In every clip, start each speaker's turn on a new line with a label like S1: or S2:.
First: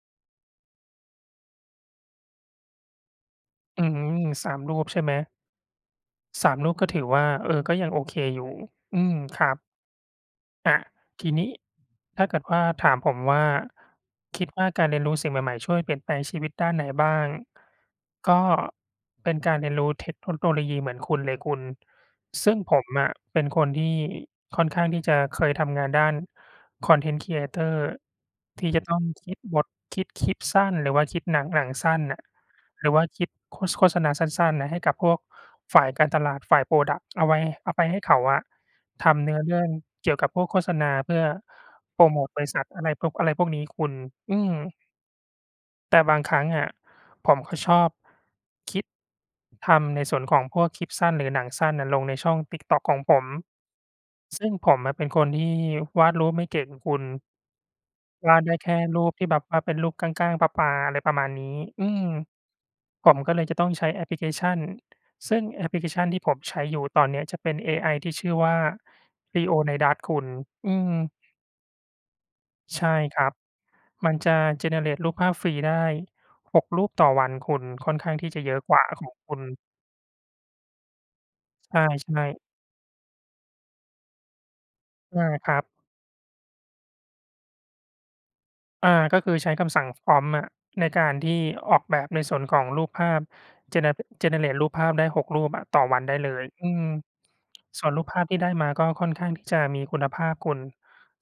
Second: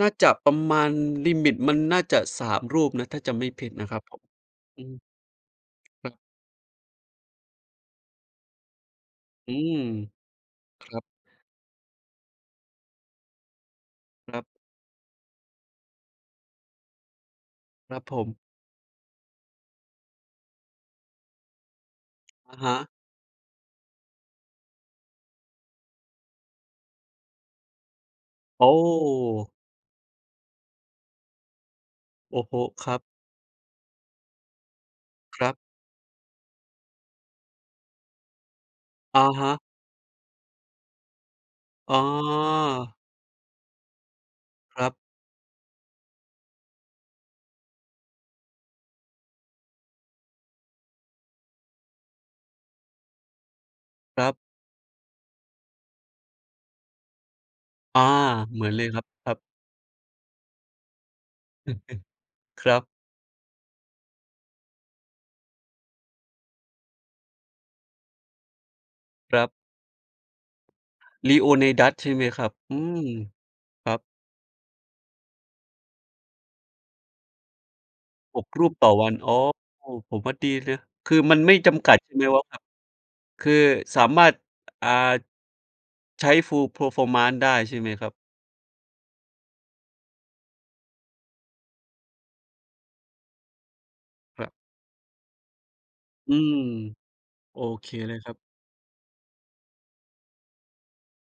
S1: น่าจะประมาณลิมิตมันน่าจะ 3 รูปนะ ถ้าจำไม่ผิด
S2: อื
S1: น
S2: ้
S1: ะ
S2: อ
S1: ครั
S2: ฮ
S1: บ
S2: ือ
S1: ผม
S2: 3 รู
S1: อื
S2: ปใช
S1: ม
S2: ่ไหม?
S1: ครับ
S2: 3 รูป ก็ถือว่า เออ ก็ยังโอเคอยู่ อืม คร
S1: อ
S2: ั
S1: ื
S2: บ
S1: ม
S2: อา
S1: ครับ
S2: ทีนี้ถ้าเกิดว่าถามผมว่า
S1: คร
S2: ค
S1: ับ
S2: ิดว่าการเรียนรู้สิ่งใหม่ ๆ ช่วยเปลี่ยนแปลงชีวิตด้านไหนบ้าง?
S1: ครับผม
S2: ก็เป็นการเรียนรู้เทคโนโลยีเหมือนคุณเลยคุณ ซึ
S1: อ
S2: ่
S1: ะ
S2: ง
S1: ฮ
S2: ผ
S1: ะ
S2: มอะเป็นคนที่ค่อนข้างที่จะเคยทำงานด้าน Content Creator
S1: โ
S2: ท
S1: อ
S2: ี่จะต้องคิด
S1: ้!
S2: บท คิดคลิปสั้น หรือว่าคิด หนัง หนังสั้นน่ะ
S1: โอ้โฮ
S2: หร
S1: ค
S2: ื
S1: ร
S2: อ
S1: ั
S2: ว่
S1: บ
S2: าคิด โฆ โฆษณาสั้น ๆ น่ะ ให้กับพวก
S1: ครับ
S2: ฝ่ายการตลาด ฝ่าย พรอดักต์ เอาไว้ เอาไปให้เขาอะท
S1: อะ
S2: ำเนื้อ
S1: ฮ
S2: เร
S1: ะ
S2: ื่องเกี่ยวกับพวกโฆษณาเพื่อ
S1: อ๋
S2: โปรโมทบริษัทอะไร
S1: อ
S2: ปุ๊บ อะไรพวกนี้คุณ อืม
S1: ครับ
S2: แต่บางครั้งอะ ผมก็ชอบ คิด ทำในส่วนของพวกคลิปสั้น หรือหนังสั้นน่ะลงในช่องติ๊กต๊อกของผม
S1: ครับ
S2: ซึ่งผมอะเป็นคนที่วาดรูปไม่เก่งอะคุณ
S1: อา
S2: วาดได้
S1: เหมื
S2: แค
S1: อน
S2: ่
S1: เลยคร
S2: ร
S1: ั
S2: ู
S1: บ
S2: ปที
S1: ค
S2: ่
S1: รั
S2: แบ
S1: บ
S2: บว่าเป็นรูปก้าง ๆ ปลา ๆ อะไรประมาณนี้ อืม
S1: ครับ
S2: ผมก็เลยจะต้องใช้แอปพลิเคชัน ซึ่งแอปพลิเคชันที่ผมใช้อยู่ตอนเนี้ยจะเป็นเอไอที่ชื่อว่า
S1: ครับ
S2: Leonidas คุณ อืม
S1: Leonidas ใช่ไหมครับ? อื
S2: ใช่
S1: ม
S2: ครับ
S1: ครับ
S2: มันจะ generate รูปภาพฟรีได้ 6 รูปต่อวันคุณ ค่อนข้างที่จ
S1: ห
S2: ะ
S1: ก
S2: เยอะ
S1: รู
S2: ก
S1: ป
S2: ว่
S1: ต
S2: า
S1: ่อ
S2: ข
S1: วั
S2: อ
S1: น
S2: ง
S1: อ
S2: ค
S1: ๋อ
S2: ุณ
S1: ผมว่าดีเลย คือมันไม่จ
S2: ใช
S1: ำกัดใช่ไห
S2: ่
S1: ม
S2: ๆ
S1: ว่า คือสามารถ อ่า
S2: ได้ครับ
S1: ใช้ Full Performance ได้ใช่ไหมครับ?
S2: อา ก็คือใช้คำสั่ง prompt อะ ในการที่ออกแบบในส่วนของรูปภาพ gene
S1: ครับ
S2: generate รูปภาพได้ 6 รูปอะต่อวันได้เล
S1: อื
S2: ย
S1: ม
S2: อืม
S1: โอ
S2: ส
S1: เ
S2: ่
S1: ค
S2: วนรูป
S1: เล
S2: ภ
S1: ย
S2: าพ
S1: คร
S2: ท
S1: ั
S2: ี
S1: บ
S2: ่ได้มาก็ค่อนข้างที่จะมีคุณภาพคุณ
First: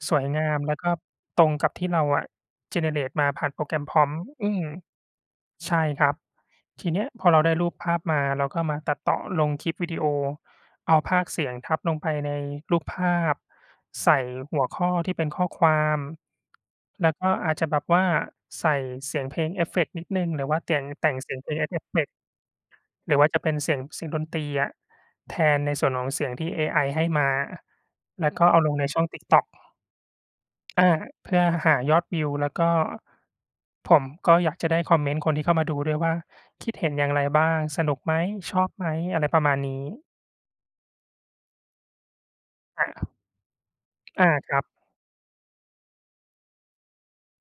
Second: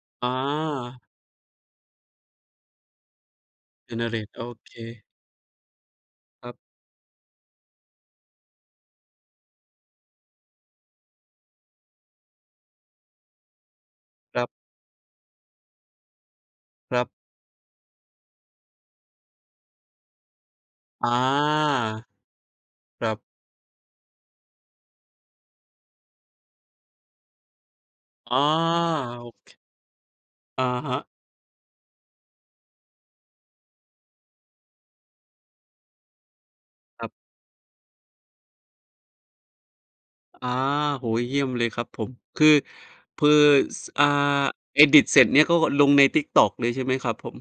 S2: สว
S1: อ
S2: ย
S1: ๋อ
S2: งามแล้วก็ตรงกับที่เราอะ generate มาผ่านโปรแกรม prompt
S1: generate โอ
S2: อืม
S1: เค
S2: ใช่ครับ
S1: ครับ
S2: ทีเนี้ยพอเราได้รูปภาพมา เราก็มาตัดต่อลงคลิปวิดีโอ เอาพากย์เสียงทับลงไปในรูปภาพ ใส่
S1: ครับ
S2: หัวข้อที่เป็นข้อความ
S1: ครั
S2: แล
S1: บ
S2: ้วก็อาจจะแบบว่าใส่เสียงเพลงเอฟเฟกต์นิดหนึ่ง หรือว่า แต่ง แ
S1: อ
S2: ต
S1: า
S2: ่งเสียงเพลงให้เอฟเฟกต์
S1: ครั
S2: หรือ
S1: บ
S2: ว่าจะเป็น เสียง เสียงดนตรีอะ แทนในส่วนของเสียงที่เอไอให้มา แล้ว
S1: อา
S2: ก็เอาลงในช่องติ๊ก
S1: โอ
S2: ต๊อก
S1: เค อะ
S2: อา
S1: ฮะ
S2: เพื่อหายอดวิว แล้วก็ผมก็อยากจะได้คอมเมนต์คนที่เข้ามาดูด้วยว่า คิดเห็นอย่
S1: คร
S2: า
S1: ับ
S2: งไรบ้าง? สนุกไหม? ชอบไหม? อะไรประมาณนี้
S1: อา โอ้ เยี่ยมเลยครับผม คือ
S2: อา
S1: คือ ส อ่า
S2: อา ครับ
S1: edit เสร็จเนี่ย เขาก็ลงในติ๊กต๊อกเลยใช่ไหมครับผม?